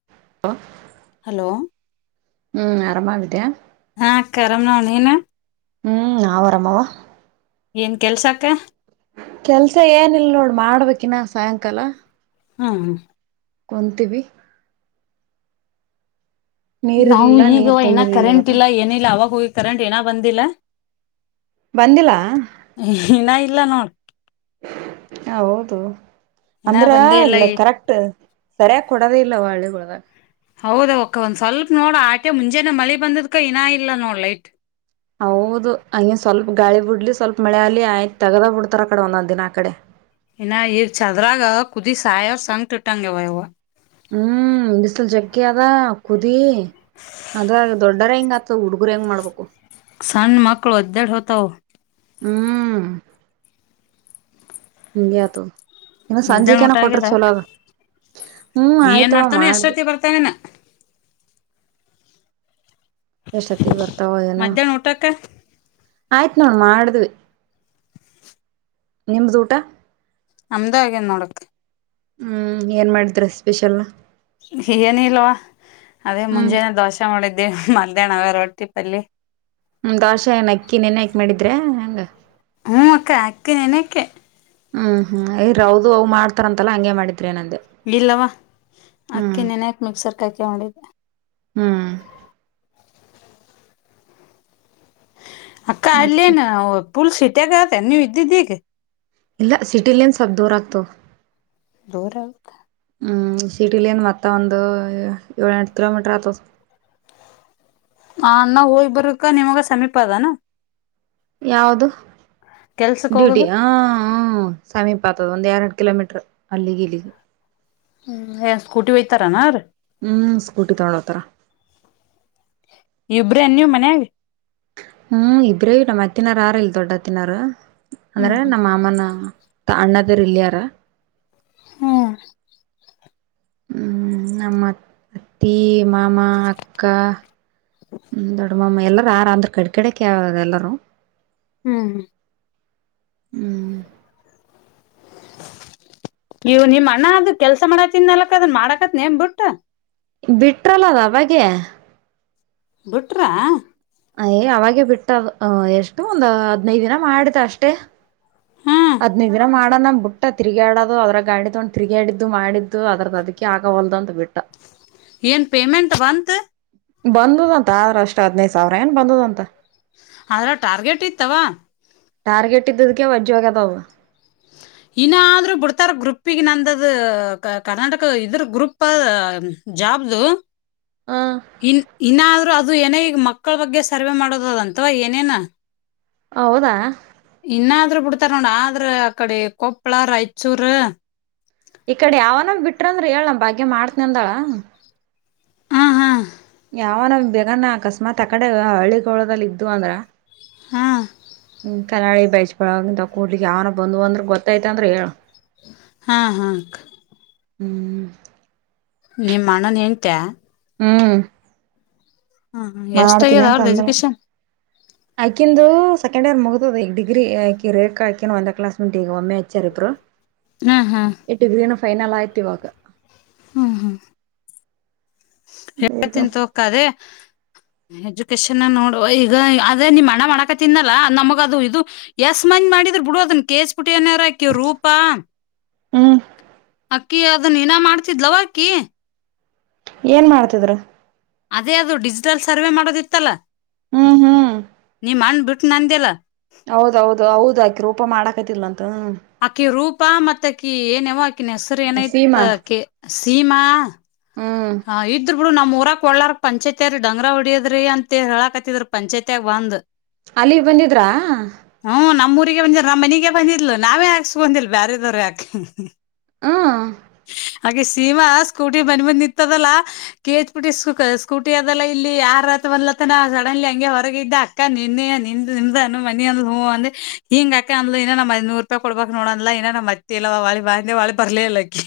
ಹ ಹಲೋ ಹ್ಮ್ ಆರಾಮಾಗಿದಿಯಾ ಹಾ ಅಕ್ಕಾ ಆರಾಮ್ ನೀನು ಹು ನಾನ್ ಆರಾಮವ್ವ ಏನ್ ಕೆಲ್ಸಕ್ಕ ಕೆಲ್ಸ ಏನೀಲ್ ನೋಡ್ ಮಾಡ್ಬೇಕಿನ ಸಾಯಂಕಾಲ ಹ್ಮ ಕೊಂತಿವಿ ನೀರ್ ನಾವು ಇರ್ಲಿಲ್ಲ ನೀರ್ ಈಗವ್ವ ಏನ ತುಂಬಿದೀವಿ ಕರೆಂಟ್ ಇವಾಗ ಇಲ್ಲ ಏನಿಲ್ಲ ಅವಾಗ ಹೋಗಿ ಕರೆಂಟ್ ಏನ ಬಂದಿಲ್ಲ ಬಂದಿಲ್ಲ ಇನ್ನ ಇಲ್ಲ ನೋಡ್ ಹ ಹೌದು ಇನ್ನ ಅಂದ್ರ ಬಂದೇ ಇಲ್ಲ ಅಲ್ಲ ಈ ಕರೆಕ್ಟ್ ಸರಿಯ ಕೊಡದೇ ಇಲ್ಲವ ಹಳ್ಳಿಗೊಳಿಗೆ ಹೌದ ಅವಕ್ಕ ಒಂದು ಸ್ವಲ್ಪ ನೋಡ ಆಟೆ ಮುಂಜಾನೆ ಮಳಿ ಬಂದದ್ಕ ಇನ್ನ ಇಲ್ಲ ನೋಡ್ ಲೈಟ್ ಹೌದು ಹಂಗಿನ್ ಸ್ವಲ್ಪ ಗಾಳಿ ಬಿಡ್ಲಿ ಸ್ವಲ್ಪ ಮಳೆ ಆಲಿ ಆಯ್ತತ್ ತೆಗದ ಬಿಡ್ತಾರ ಅ ಕಡೆ ಒಂದೊಂದ ದಿನ ಆಕಡೆ ಇನ್ನು ಈಗ ಚದ್ರಾಗ ಕುದಿ ಸಾಯೋ ಸಂಗಟ್ ಇಟ್ಟಂಗವ ಇವ ಹ್ಮ್ ಬಿಸಿಲು ಜಗ್ಗಿ ಅದ ಕುದಿ ಅದಾ ದೊಡ್ಡ ಅವ್ರೆ ಹೆಂಗ ಆತವ ಹುಡುಗರು ಹೆಂಗ ಮಾಡ್ಬೇಕು ಸಣ್ಣ ಮಕ್ಕಳು ಒದ್ದೆಡ್ ಹೋತಾವ ಹ್ಮ್ ಹಂಗಗೆ ಆತ ಇನ್ನು ಮಧ್ಯಾಹ್ನ ಸಂಜಿಕನ ಊಟ ಕೊಟ್ರ ಆಗ್ಯದ ಚಲೋ ಅದ ಹ್ಮ್ ಆಯ್ತವ ಮಾಡ್ದೆ ತೆನನ ಎಷ್ಟೊತ್ತಿಗೆ ಬರ್ತಾವೋ ಏನೋ ಮಧ್ಯಾಹ್ನ ಊಟಕ್ಕ ಆಯ್ತು ನೋಡಿ ಮಾಡಿದ್ವಿ ನಿಮ್ಮದು ಊಟ ನಮ್ದೇ ಆಗದೆ ನೋಡಕ್ಕೆ ಹ್ಮ್ ಏನ್ ಮಾಡಿದ್ರ ಸ್ಪೆಷಲ್ ಏನ ಇಲ್ಲವ್ವ ಅದೇ ಮುಂಜಾನೆ ಹ್ಮ್ ದೋಸೆ ಮಾಡಿದ್ದೇ ಮಧ್ಯಾನ್ದಾಗೆ ರೊಟ್ಟಿ ಪಲ್ಲಿ ಹ್ಮ ದಾಸಿ ಏನ್ ಅಕ್ಕಿ ನೆನೆ ಯಾಕ್ ಮಾಡಿದ್ರೆ ಹೆಂಗ ಹ್ಞೂ ಅಕ್ಕ ಅಕ್ಕಿ ನೆನಕ್ಕೆೆ ಹ್ಮ್ ಹ್ಮ್ [unintelligible] [unintelligible] [inaudible] ಅವ್ ಮಾಡ್ತಾರಂತೆಲ್ಲ ಹಂಗೆ ಮಾಡಿದ ಇಲ್ಲವಾ ಅಕ್ಕಿ ಹ್ಮ್ ನೆನ್ಯಕ ಮಿಕ್ಸರ್ ಕ ಹಾಕೀ ನಡ್ಯತ [inaudible] ಹ್ಮ್ ಅಕ್ಕ ಮತ್ತೆ ಅಲ್ಲಿನು ಪುಲ್ಸೀಟಿಯಾಗತ್ತ ನೀವ ಇದ್ದಿದ್ದ ಈಗ ಇಲ್ಲ ಸಿಟಿ ಳಿಂದ ಸ್ವಲ್ಪ ದೂರ ಆಗ್ತವ ದೋರ ಹ್ಮ್ ಸಿಟಿಲಿಂದ ಮತ್ತ ಒಂದು ಏಳು ಎಂಟು ಕಿಲೋಮೀಟರ್ ಆತದ ಹ ನಾ ಹೋಗ್ ಬರಕ್ಕ ನಿಮಾಗ ಸಮೀಪ ಅದಾನ ಯಾಾವದು ಕೆಲ್ಸಕ್ ಡ್ಯೂಟಿ ಹೋಗೋದು ಹ ಸಮೀಪಾತದ ಒಂದು ಎರಡು ಕಿಲೋಮೀಟರ್ ಅಲ್ಲಿಗೆ ಇಲ್ಲಿಗೆ ಹ್ಮ್ ಏನ್ ಸ್ಕೂಟಿ ಒಯ್ತಾರನಾ ಅವರ ಹ್ಞೂ ಸ್ಕೂಟಿ ತಗೊಳ್ಳೋತರ ಇಬ್ರ ನೀವು ಮನ್ಯಾಗ ಹ್ಮ್ ಇಬ್ರೇ ನಮ್ಮ ಅತ್ತಿನಾರ ಆರ ಇಲ್ ದೊಡ್ ಅತ್ತಿನವಾರ ಹ್ಮ್ ಅಂದ್ರೆ ಹ್ಮ್ ನಮ್ಮ ಅಮ್ಮನ ಅಣ್ಣದರು ಇಲ್ಯಾರ ಹ್ಮ್ ನಮ್ಮ ಅತ್ತಿ ಮಾಮ ಅಕ್ಕ ದೊಡ್ಡ ಎಲ್ಲಾರ ಯಾರ ಅಂದ್ರರು ಕಡೆ ಕಡೆಕ್ಕೆ ಎಲ್ಲಾರೂ ಹ್ಮ್ ಹ್ಮ್ ಇವ್ ನಿಮ್ ಅಣ್ಣ ಅದ ಕೆಲ್ಸ ಮಾಡ ತಿನ್ಲಕದನ್ ಮಾಡಾಕತ್ ನೇಮ್ ಬಿಟ್ಟ ಬಿಟ್ರಲ್ಲ ಅದ ಅವಾಗೆ ಬಿಟ್ರಾ ಅಯ್ ಅವಾಗೆ ಬಿಟ್ಟ ಎಷ್ಟು ಒಂದು ಹದ್ನೈದು ದಿನ ಮಾಡಿದ ಅಷ್ಟೇ ಹ್ಮ್ ಹದನೈದಿನ ಮಾಡಣ ಬಟ್ [inaudible] ತಿರುಗಾಡದು ಅದರ ಗಾಡ ತೊಗೊಂಡ ತಿರುಗಾಡಿದ್ದು ಮಾಡಿದ್ದು ಅದ್ರದ ಅದಕ್ಕೆ ಆಗವಲ್ದು ಅಂತ ಬಿಟ್ಟ ಪೇಮೆಂಟ್ ಬಂತ ಬಂದದ ಅಂತ ಆದ್ರ ಅಷ್ಟು ಹದನೈದು ಸಾವಿರ ಏನ್ ಬಂದದಂತ ಆದ್ರ ಟಾರ್ಗೆಟ್ ಇತ್ತವಾ ಟಾರ್ಗೆಟ್ ಇದ್ದದಕ್ಕೆೆ ವಜ್ಜಗದ [unintelligible] ಇನಾದ್ರೂ ಬಿಡ್ತಾರ ಗ್ರೂಪ್ಗೆ ನಂದದ ಕರ್ನಾಟಕ ಇದ್ರ ಗ್ರೂಪ್ ಅ ಜಾಬ್ದು ಹ ಇನ್ ಇನ್ನಾದ್ರೂ ಅದು ಏನ ಈಗ ಮಕ್ಕಳ ಬಗ್ಗೆ ಸರ್ವೆ ಮಾಡೋದದಂತವಾ ಏನೇನ. ಹೌದಾ. ಇನ್ನಾದ್ರು ಬಿಡ್ತಾರ ನೋಡ ಆದ್ರ ಆ ಕಡೆ ಕೊಪ್ಪಳ ರಾಯಚೂರ್. ಈ ಕಡೆ ಯಾವನ ಬಿಟ್ರ ಅಂದ್ರೆ ಹೇಳಳ್ ನಮ ಬಾಗ್ಯ ಮಾಡ್ತನ ಅಂದಾಳ. ಹ್ಮ್ ಹ್ಮ್. ಯಾವನ ಬೇಗಾನ ಅಕಸ್ಮಾತ್ ಆ ಕಡೆ ಹಳ್ಳಿಗೋಳದಲ್ಲಿ ಇದ್ದು ಅಂದ್ರ. ಹಾ. ಹ ಕನ್ನಳಿ ಬೈಸ್ ಬಳಂತ ಕೂಡ್ಲಿಗ್ ಯಾವನ ಬಂದ್ ಅಂದ್ರೆ ಗೊತ್ತಾಯ್ತ ಅಂದ್ರ ಹೇಳ. ಹಾ ಹಾ ಹಾಕ್. ಹ್ಮ್. ನಿಮ್ಮ ಅಣ್ಣನ್ ಹೆಂತ್ಯ. ಹ್ಮ್ ಹ್ಮ್ ಮಾಡ್ತೀನ ಎಷ್ಟಾಗ್ಯದ ಅಂತ ಅವ್ರದ್ದು ಅಂದಾಳ. ಎಜುಕೇಶನ್ ಆಕಿಂದು ಸೆಕಂಡ್ ಇಯರ್ ಮುಗತದ ಈ ಡಿಗ್ರಿ ಆಕಿ ರೇಕ್ ಆಕಿನ ಒಂದೇ ಕ್ಲಾಸ್ ಮಂಟ್ ಈಗ ಒಮ್ಮೆ ಹಚ್ಚಾರ ಇಬ್ಬ್ರು. ಹ್ಮ್ ಹ್ಮ್. ಡಿಗ್ರೀನು ಫೈನಲ್ ಆಯ್ತ ಇವಾಗ. ಹ್ಮ ಹ್ಮ. ಹೇಳ್ತಿನ ತೊಗೊ ಅಕ್ಕಾ ಅದೇ. ಎಜುಕೇಶನ್ ನೋಡುವ ಈಗ ಅದೇ ನೀಮ್ ಅಣ್ಣಾ ಮಾಡಕತಿದ್ನ ಅಲ್ಲಾ ನಮಗ ಅದು ಇದು. ಎಸ್ ಮಂದಿ ಮಾಡಿದ್ರ ಬಿಡು ಅದನ್ ಕೆ. ಎಚ್ ಪಿ ಟಿ ಅನರ ರೂಪ. ಹ್ಮ್ ಅಕ್ಕಿ ಅದನ್ ಇನ್ನ ಮಾಡ್ತಿದ್ಲವ ಅಕ್ಕಿ. ಏನ್ ಮಾಡ್ತಿದ್ರ. ಅದೇ ಅದು ಡಿಜಿಟಲ್ ಸರ್ವೆ ಮಾಡೋದಿತ್ತಲ್ಲ. ಹ್ಮ್ ಹ್ಮ್. ನಿಮ್ಮಣ್ಣ ಬಿಟ್ಟನ ಅಂದೆಲ್ಲ. ಹೌದೌದು ಹೌದು ಆಕೆ ರೂಪ ಮಾಡಾಕತಿಲ್ಲ ಅಂತ. ಅಕ್ಕಿ ರೂಪಾ ಮತ್ತ ಅಕ್ಕಿ ಏನ್ವು ಆಕಿನ ಹೆಸ್ರು ಏನೈತ್ ಸೀಮಾ ಅಕಿ ಸೀಮಾ. ಹ್ಮ್. ಹಾ ಇದ್ರೂ ಬಿಡು ನಮಊರ ಗ ಕೊಡ್ಲಾರದಕ ಪಂಚಾಯತ್ರ ಡಂಗರ ಹೊಡಿಯದ್ರಿ ಅಂತ ಹೇಳಾಕತ್ತಿದಿದ್ದರು ಪಂಚಾಯತಿಯಾಗ ಬಂದ್. ಅಲ್ಲಿಗ ಬಂದಿದ್ರಾ. ಹ್ಮ್ ನಮ್ಮ ಊರಿಗೆ ಬಂದಿಲ್ಲ ನಮ್ಮ ಮನಿಗೆ ಬಂದಿದ್ಲು ನಾವೇ ಹಾಸ್ಕೊಂಡಿಲ್ಲ ಬ್ಯಾರೆದಾರ ಯಾಕ್. ಹ್ಮ್. ಅಕಿ ಸೀಮಾ ಸ್ಕೂಟಿ ಮನಿಗ ಬಂದ ನಿಂತದಲ್ಲ. K. H P T scooty ಅದಲ್ಲ ಇಲ್ಲಿ ಯಾರ ಅತ ಬರಲೆಂತನ ಸಡನ್ಲಿ ಹಂಗೆ ಹೊರಗಿಂದ. ಅಕ್ಕ ನಿನ್ನೆ ನಿಂದನ ಮನೆ ಅಂದಲ್ಲು ಹೂ ಅಂದ ಹಿಂಗ ಅಕ್ಕ ಅಂದ್ಲು ನಮ್ಮ ವು ಐದುನೂರು ರೂಪಾಯಿ ಕೊಡ್ಬೇಕಕ್ ನೋಡ ಅಂದ್ಲ ಈಗ ನಮ್ ಗೊತ್ತಿಲ್ಲವಾ ಹೊಳ್ಳಿ ಬಾ ಅಂದೆ ಹೊಳ್ಳಿ ಬರಲೆ ಇಲ್ಲಾ ಆಕಿ.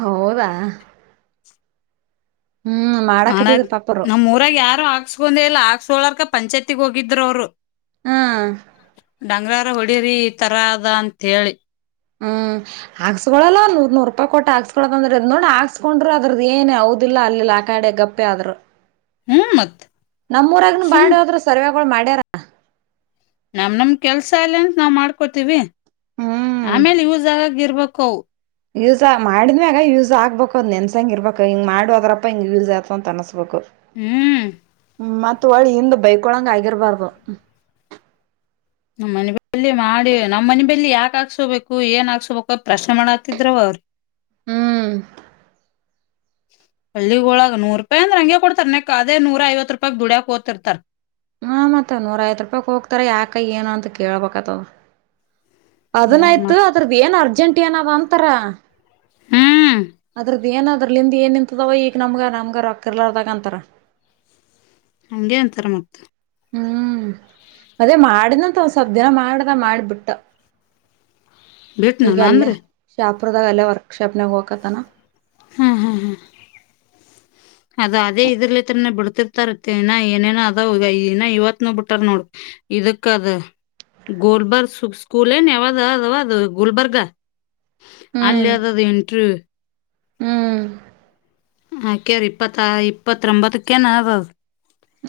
ಹೌದಾ. [inaudible] ಹ್ಮ್. ಮಾಡ ಮಾಡಾಕತಿದ್ರ ಪಾಪರು ನಮ್ ಊರಾಗ ಯಾರು ಆಗ್ಕ್ಸ ಹಾಸ್ಕೊಂಡಿಲ್ಲ ಹಾಸ್ಕೊಳಕ ಪಂಚಾಯತಿಗ್ ಹೋಗಿದ್ರು ಅವರು ಹ್ಮ್ ಡಂಗರ ಹೊಡರಿ ಈ ತರ ಅದ ಅಂತ ಹೇಳಿ. ಹ್ಮ್. ಹಾಕ್ಸ್ಕೊಲ್ಲ ನೂರ್ ನೂರು ರೂಪಾಯಿ ಕೊಟ್ಟ ಹಾಸ್ಕೋ ಅಂದ್ರೆ ನೋಡಿ ಹಾಕ್ಸ್ಕೊಂಡ್ರು ಅದರ ದ ಏನಿಲ್ಲಾ ಹೌದಿಲ್ಲ ಅಲ್ಲಿಲಾ ಆಕಡೆ ಗಪ್ ಗಪ್ಪೆ ಆದ್ರ. ಹೂ ಮತ್ ನಮ್ಮ ಊರಗನು ಸುಮ್ ಮಾಡಿ ಹೊದ್ರರು ಸರ್ವೆಗಳು ಮಾಡ್ಯಾರ. ನಮ್ ನಮ್ ಕೆಲಸ ಅಲ್ಲಿ ಅಂತ ನಾವು ಮಾಡ್ಕೊತಿವಿ ಹ್ಮ್ ಆಮೇಲೆ ಯೂಸ್ ಆಗಿರ್ಬೇಕುವು. ಯೂಸ್ ಮಾಡಿದ ಮ್ಯಾಗ ಯೂಸ್ ಆಗ್ಬೇಕು ಅದು ನೆನ್ಸಂಗ ಇರ್ಬೇಕು ಹಿಂಗ ಮಾಡಿ ಹೋದ್ರಪ್ಪ ಹಿಂಗ ಯೂಸ್ ಆತು ಅಂತ ಅನ್ಸಬೇಕು. ಹ್ಮ್ ಹ್ಮ ಮತ್ತ್ ಒಳ್ ಹಿಂದ್ ಬೈಕೊಳಂಗ್ ಆಗಿರ್ಬಾದು. ನಮ್ಮ್ ಮನೆ ಬಿ ಮಾಡಿ ನಮ್ಮ ಮನೆ ಬಿಳಿ ಯಾಕ್ ಹಾಕ್ಸೋಬೇಕು ಏನ್ ಹಾಕ್ಸೋಬೇಕು ಅ ಪ್ರಶ್ನೆ ಮಾಡತಿದ್ರ ಅವ್ರು. [inaudible] ಹ್ಮ್ [inaudible] ಹಳ್ಳಿ ಒಳಗ್ ನೂರ್ ರೂಪಾಯಿ ಅಂದ್ರ ಹಂಗೆ ಕೊಡ್ತಾರೆ ನಕ ಅದೇ ನೂರ ಐವತ್ ರೂಪಯ್ ದುಡಿಯಕ ಓತಿರ್ತರ್. ಹಾ ಮತ್ತೆ ನೂರ್ ಐವತ್ತ್ ರೂಪಾಯಕ್ ಹೋಗ್ತಾಯಿರ್ತರ ಯಾಕ ಏನ್ ಅಂತ ಕೇಳ್ ಬೇಕಾತದ. ಯಾರ್ ಅದನಯ್ತು ಮಾಡ್ಕೊ ಅದ್ರದ್ದ ಏನ್ ಅರ್ಜೆಂಟೀನೈತ ಅಂತಾರ ಹ್ಮ್ ಅದ್ರ ಏನ್ ಅದ್ರಲ್ಲಿ ಏನ ಇಂತದವ ಈಗ ನಮ್ಗ ನಮ್ಗ ರೊಕ್ಕರ್ಲರ್ದಾಗ ಅಂತರ. ಹಂಗೆ ಅಂತರ್ ಮತ್ತೆ. ಹ್ಮ್ ಅದೇ ಮಾಡನಂತ ಒನ್ ಸ್ವಲ್ಪ ದಿನ ಮಾಡ್ದ ಮಾಡ್ ಬಿಟ್ಟ. [unintelligible] ಈಗ ಬಿಟ್ನನ ಅಲ್ಲೇ ಅಂದ್ರ ಶಾಪುರದಾಗ ಅಲ್ಲೇ ವರ್ಕಶಾಪ್ನಾಗ ಹೋಗಕತನ. ಹಾ ಹಾ ಹಾ ಅದ ಅದೇ ಇದರ್ಲಿತ್ರರನ ಬಿಡ್ತಿರ್ತ ಇತ್ತೆ ಇ ಏನೇನೋ ಅದ ಇ ಇವತ್ ನೋ ಬಿಟ್ಟಾರ್ ನೋಡ್ ಇದುಕ್ಕ ಅದು. ಗೋಲ್ಬರ್ಗ್ ಸೂ ಸ್ಕೂಲ್ ಏನ್ ಯಾವ್ದ ಅದಾವದು ಗುಲ್ಬರ್ಗ. ಅಲ್ ಹ್ಮ್ ಅದದ ಇಂಟ್ರು. ಹ್ಮ್ ಆಕೆರಿ ಇಪ್ಪತ್ತ ಇಪ್ಪತ್ತೊಂಬತಕೆನಾದ.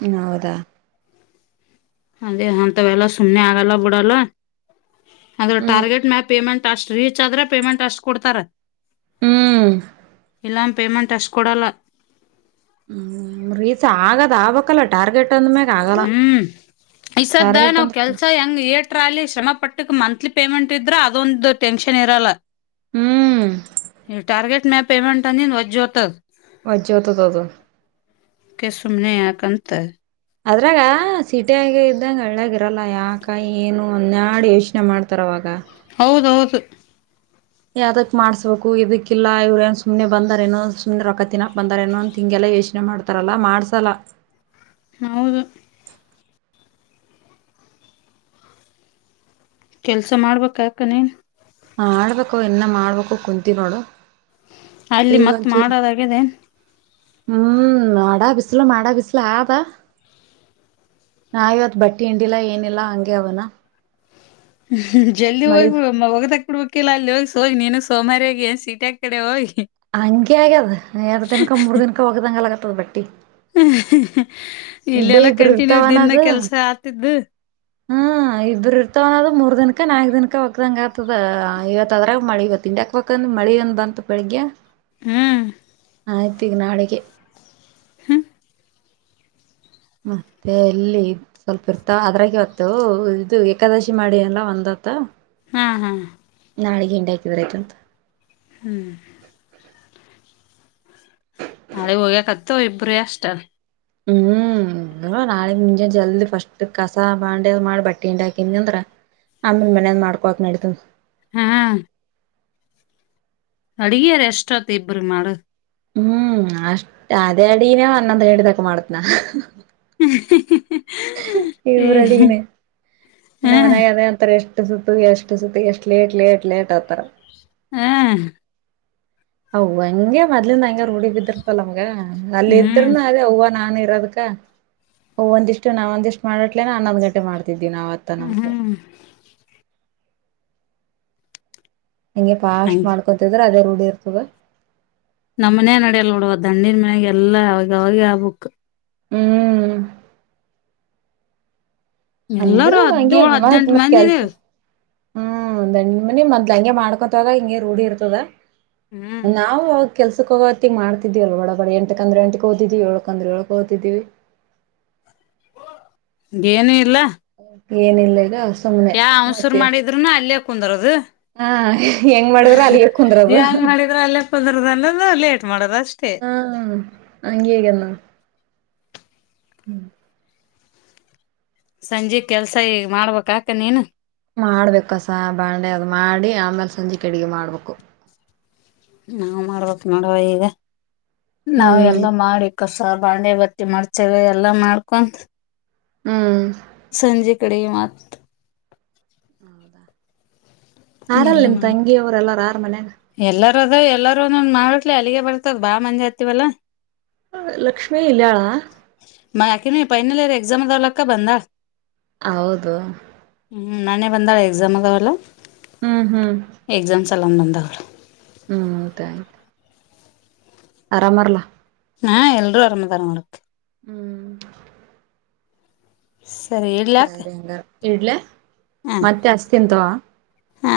ಹ್ಮ ಹೌದಾ ಅದೇ ಅಂತವೆ ಎಲ್ಲ ಸುಮ್ನೆ ಆಗಲ್ಲ ಬಿಡಲ್ಲ ಅದ್ರ ಹ್ಮ್ ಟಾರ್ಗೆಟ್ ಮ್ಯಾಪ್. ಪೇಮೆಂಟ್ ಅಷ್ಟ್ ರೀಚ್ ಆದ್ರೆ ಪೇಮೆಂಟ್ ಅಷ್ಟ್ ಕೊಡ್ತಾರ. ಹ್ಮ್ ಇಲ್ಲ ಪೇಮೆಂಟ್ ಅಷ್ ಕೊಡಲ್ಲ. ಹ್ಮ್ ರೀಚ್ ಆಗದ್ ಆಗ್ಬೇಕಲ ಟಾರ್ಗೆಟ್. ಅಂದ್ಮ್ಯಾಗ ಆಗಲ್ಲ ಹ್ಮ್ ಈಸದ್ದ ಟಾರ್ಗೆಟ್ ನಾವ್ ಅಂದ್ರ ಕೆಲ್ಸ ಹಂಗ ಏ ಟ್ರಾಲಿ ಶ್ರಮ ಪಟ್ಟಕ್ ಮಂತ್ಲಿ ಪೇಮೆಂಟ್ ಇದ್ರ ಅದೊಂದು ಟೆನ್ಷನ್ ಇರಲ್ಲ. ಹ್ಮ್ ಈ ಟಾರ್ಗೆಟ್ ಮ್ಯಾ ಪೇಮೆಂಟ್ ಅ [unintelligible] ಹಜ್ ಹೊತದದು ಅದ್ಕೆ ಸುಮ್ನೆ ಯಾಕಂತ. ಅದ್ರಾಗ ಸಿಟಿಯಾಗ ಇದ್ದಂಗೆ ಹಳ್ಳ್ಯಗ ಇರಲ್ಲ ಯಾಕ ಏನು [unintelligible] ಯೋಚ್ನೆ ಮಾಡ್ತಾರ್ ಅವಾಗ. ಹೌದೌದು ಯಾವ್ದಕ್ ಮಾಡ್ಬೇಕು ಇದಕ್ಕಿಲ್ಲ ಇವ್ರೆನ್ ಸುಮ್ನೆ ಬಂದರೇನೋ ಸುಮ್ನೆ ರೊಕ್ಕ ತಿನ್ನಾಕ್ ಬಂದಾರೇನೋ ಅಂತ ಹಿಂಗೆಲ್ಲ ಯೋಚ್ನೆ ಮಾಡ್ - - ಆತರಲ್ಲ ಮಾಡ್ಸಲ್ಲ. ಹೌದು ಕೆಲಸ ಮಾಡ್ಬೇಕ್ [unintelligible] ಮಾಡ್ಬೇಕು ಇನ್ನ ಮಾಡ್ಬೇಕು ಕುಂತಿನೋಡು. ಅಲ್ಲಿ ಇಗ ಮತ್ ಒನ್ಚುರ್ [inaudible] ಮಾಡೋದಾಗ್ಯದೇನ್ ಹ್ಮ್ ಮಾಡಾ ಬಿಸ್ಲು ಮಾಡಾ ಬಿಸ್ಲು ಆದಾ. ನಾವ ಇವತ್ ಬಟ್ಟಿ ಹಿಂಡಿಲ್ಲಾ ಏನಿಲ್ಲಾ ಹಂಗೆ ಅವನ. ಜಲ್ದಿ ಮಳಿ ಹೋಗುದಾಕ್ಬೇಕು ಬಿಡ್ಬೇಕ ಇಲ ಅಲ್ಲಿ ಹೋಗಿ ಹೋಗಿ ನೀನು ಸೋಮಾರಿ. ಹಂಗೆ ಆಗ್ಯದ ಎರಡು ತಿನಕ ಮೂರ್ ದನ್ಕ ಹೋಗ್ದಂಗ ಆಗಲತ್ತಾದ ಬಟ್ಟಿ. [unintelligible] ಇದೇ ಇಲ್ಲೆಲ್ಲ ಇಬ್ರು ಕಂಟಿನ್ಯೂ ದಿನ ಇರ್ತಾವನದು ಕೆಲ್ಸ ಆಗ್ತಿದ್ದು ಇಬರು ಇರ್ತವನೋದು ಮೂರ್ ದಿನಕೆ ನಾಕ್ ದಿನಕ್ ಒಕ್ದಂಗ ಆಗ್ತದ ಇವತ್ದ್ರಾಗ ಮಳ ಇವ ತಿಂಡಾಕ್. ಪಕಂದ್ ಮಳಿ ಒಂದ ಬಂತು ಬೆಳಿಗ್ಗೆ. ಹ್ಮ್ ಆಯ್ತಿಗೆ ನಾಳಿಗೆ. ಹ್ಮ ಮತ್ತೆ ಎಲ್ಲಿ ಸ್ವಲ್ಪ ಇರ್ತ ಅದ್ರಾಗವತ್ತು ಇದು ಏಕಾದಶಿ ಮಾಡಿ ಎಲ್ಲ ಒಂದತ್ತು ಹಾ ಹಾ ನಾಳೆ ಎಂಡ ಹಾಕಿದ್ರಯ್ತಂತ ಹ್ಮಞ ನಾಳೆ ಹೋಗ್ಯಾಕತ್ತ ಇಬ್ಬರು ಅಷ್ಟ ಹ್ಮ್ ಇ ನಾಳೆ ಮುಂಜಾನ ಜಲ್ದಿ ಫಸ್ಟ್ ಕಸ ಬಾಂಡೆ ಮಾಡಿ ಬಟ್ಟೆ ಹಂಡಿ ಹಾಕನ್ ಅಂದ್ರ ಆಮೇಲೆ ಮನೇದ ಮಾಡ್ಕೋಕ್ ನಡೀತು ಹಾ ಅಡುಗೆ ಎಷ್ಟ ಆತ ಇಬ್ಬರು ಮಾಡ ಹ್ಮ್ ಅಷ್ಟ್ ಅದೇ ಅಡಿನೇ ಹನ್ನೊಂದ ಹಡಿ ತಕ ಮಾಡತ್ನ ಇವ್ರಡಿನ ಹ್ಮ್ ನ ಮನಾಗ ಅದೇ ಅತ್ರ ಇಷ್ಟ ಎಷ್ಟ ಸುತ್ತು ಎಷ್ಟು ಸುತ್ತು ಎಷ್ಟಟ್ಲೇ ಇಟ್ಲೆೇ ಎಟ್ಲೇಟತಾರ ಹಾ ಹ ಭಯಂಗ ಮಲ್ಲಿಯ ಹುಡಿ ಬಿದಿರ್ತಲ್ಲ ನಮ್ಗ ಅಲ್ಲಿ ಹ್ಮ್ ಇದ್ರನು ಅದೇ ಹವ ನಾನು ಇರೋದಕ್ಕ ಓ ಒಂದಿಷ್ಟು ನಾವ ಒಂದಿಷ್ಟು ಮಾಡಲ ನ ಹನ್ನೊ ಗಂಟೆ ಮಾಡ್ತಿದ್ವಿ ನಾವತ್ ಹ್ಮ ಹ್ಮ್ ಹಂಗೆ ಫಾಸ್ಟ್ ಹಂಗ ಮಾಡ್ಕೊತಿದ್ರೆ ಅದೇ ರೂಢಿ ಇರ್ತದೆ ನಮ್ಮ್ನ ನಡಲ್ಲ ನೋಡುವ ದಣಂಡೀರ್ ಮನ್ಯಾಗ ಎಲ್ಲಾ ಅವ ಅವಾಗ ಆಗ್ಬುಕ್ ಹ್ಮ್ ಅಂದ್ರ ಎಲ್ಲಾರೂ ಹಾಗೇ ಹದ್ನೇಳು ಮತ್ ಹದ್ನೆಂಟು ಮತ್ತ್ ಮಂದಿ ಕೆಲ್ಸ ಇದೀವಿ ಹ್ಮ್ ದಂಡ ಮನಿ ಮೊದ್ಲು ಹಂಗೆ ಮಾಡ್ಕೊಂತಾಗ ಹಿಂಗೆ ರೂಢಿ ಇರ್ತದ ಹ್ಮ್ ನಾವು ಕೆಲ್ಸಕ್ಕೆ ಹೋಗತ್ತಗ ಮಾಡ್ತಿದವಲ್ಲ ಬಡ ಬಡ ಎಂಟ ಅಂದ್ರ ಎಟಕ್ಕೆ ಹದೀವಿ ಏಳ್ಕಂದ್ರೆ ಏಳಕ ಹೋಗತಿದ್ದೀವಿ ಏನು ಇಲ್ಲ ಏನಿಲ್ಲಗ ಅಷ್ಟ ಯಾವ ಹಸರು ಮಾಡಿದ್ರುನು ಅಲ್ಲಯೇ ಕುಂದರೋದು ಹಾ ಎಂಗ ಯಂಗ್ ಮಾಡಿದ್ರರು ಅಲ್ಲೇ ಪಂದರದನ್ನ ಲೇಟ್ ಮಾಡದ ಅಷ್ಟೇ ಹ್ಮ ಅಂಗಗನ್ನ ಸಂಜೆ ಕೆಲ್ಸ ಈ ಮಾಡ್ಬೇಕ ಆಕ ನೀನು ಮಾಡ್ಬೇಕಸ ಬಾಂಡೆದು ಮಾಡಿ ಆಮೇಲೆ ಸಂಜೆ ಕಡ್ಗೆ ಮಾಡ್ಬೇಕು ನಾವ್ ಮಾಡ್ಬೇಕ ನೋಡುವ ಈಗ ನಾವ ಹ್ಮ್ ಎಲ್ಲಾ ಮಾಡಿ ಕಷ್ಟ ಬಾಣೆ ಬಟ್ಟಿ ಮರ್ಚವೆ ಎಲ್ಲ ಮಾಡ್ಕೊಂಡು ಹ್ಮ್ ಸಂಜೆ ಕಡೆ ಮತ್ ಹೌದಾ ಯಾರಲ್ಲ ಎಲ್ಲಾ ನಿಮ ಮಾಡ ತಂಗಿಯವ್ರ ಎಲ್ಲಾರ ಆರ ಮನ ಎಲ್ಲಾರ ಅದ ಎಲ್ಲಾರೂ ಒಂದೊ್ ಮಾಡಟ್ಲಿ ಅಲ್ಲಿಗೆ ಬರ್ತದ ಬಾ ಮಂಜೆ ಹತ್ತವಲ್ಲಾ ಲಕ್ಷ್ಮೀ ಇಲಯಾಳ ಮ ಯಾಕೆ ನೀವು ಪನ್ನನಲ್ಲೇರ ಎಕ್ಸಾಮ ತ್ಲಾಕ್ಕ ಬಂದ ಹೌದು ಹ್ಮ್ ನಾನೇ ಬಂದಾಳ ಎಕ್ಸಾಮ್ ಅದಾವಲ್ಲ ಹ್ಮ್ ಹ್ಮ್ ಎಗ್ಸಾಮ ಸಲ್ಲಾಮ ಬಂದ ಅವರ ಹ್ಮ್ ಆಯತು ಅರಾಮಾರಲ್ಲ ಹಾ ಎಲ್ಲರರು ಆರಾಮದಾರ ಹ್ಮ್ ಸರಿಲ್ ಸರಿ ಹಂಗಾರ ಇಡ್ಲೆ ಹಾ ಮತ್ತೆ ಅಸ್ತಿಂತವಾ ಹಾ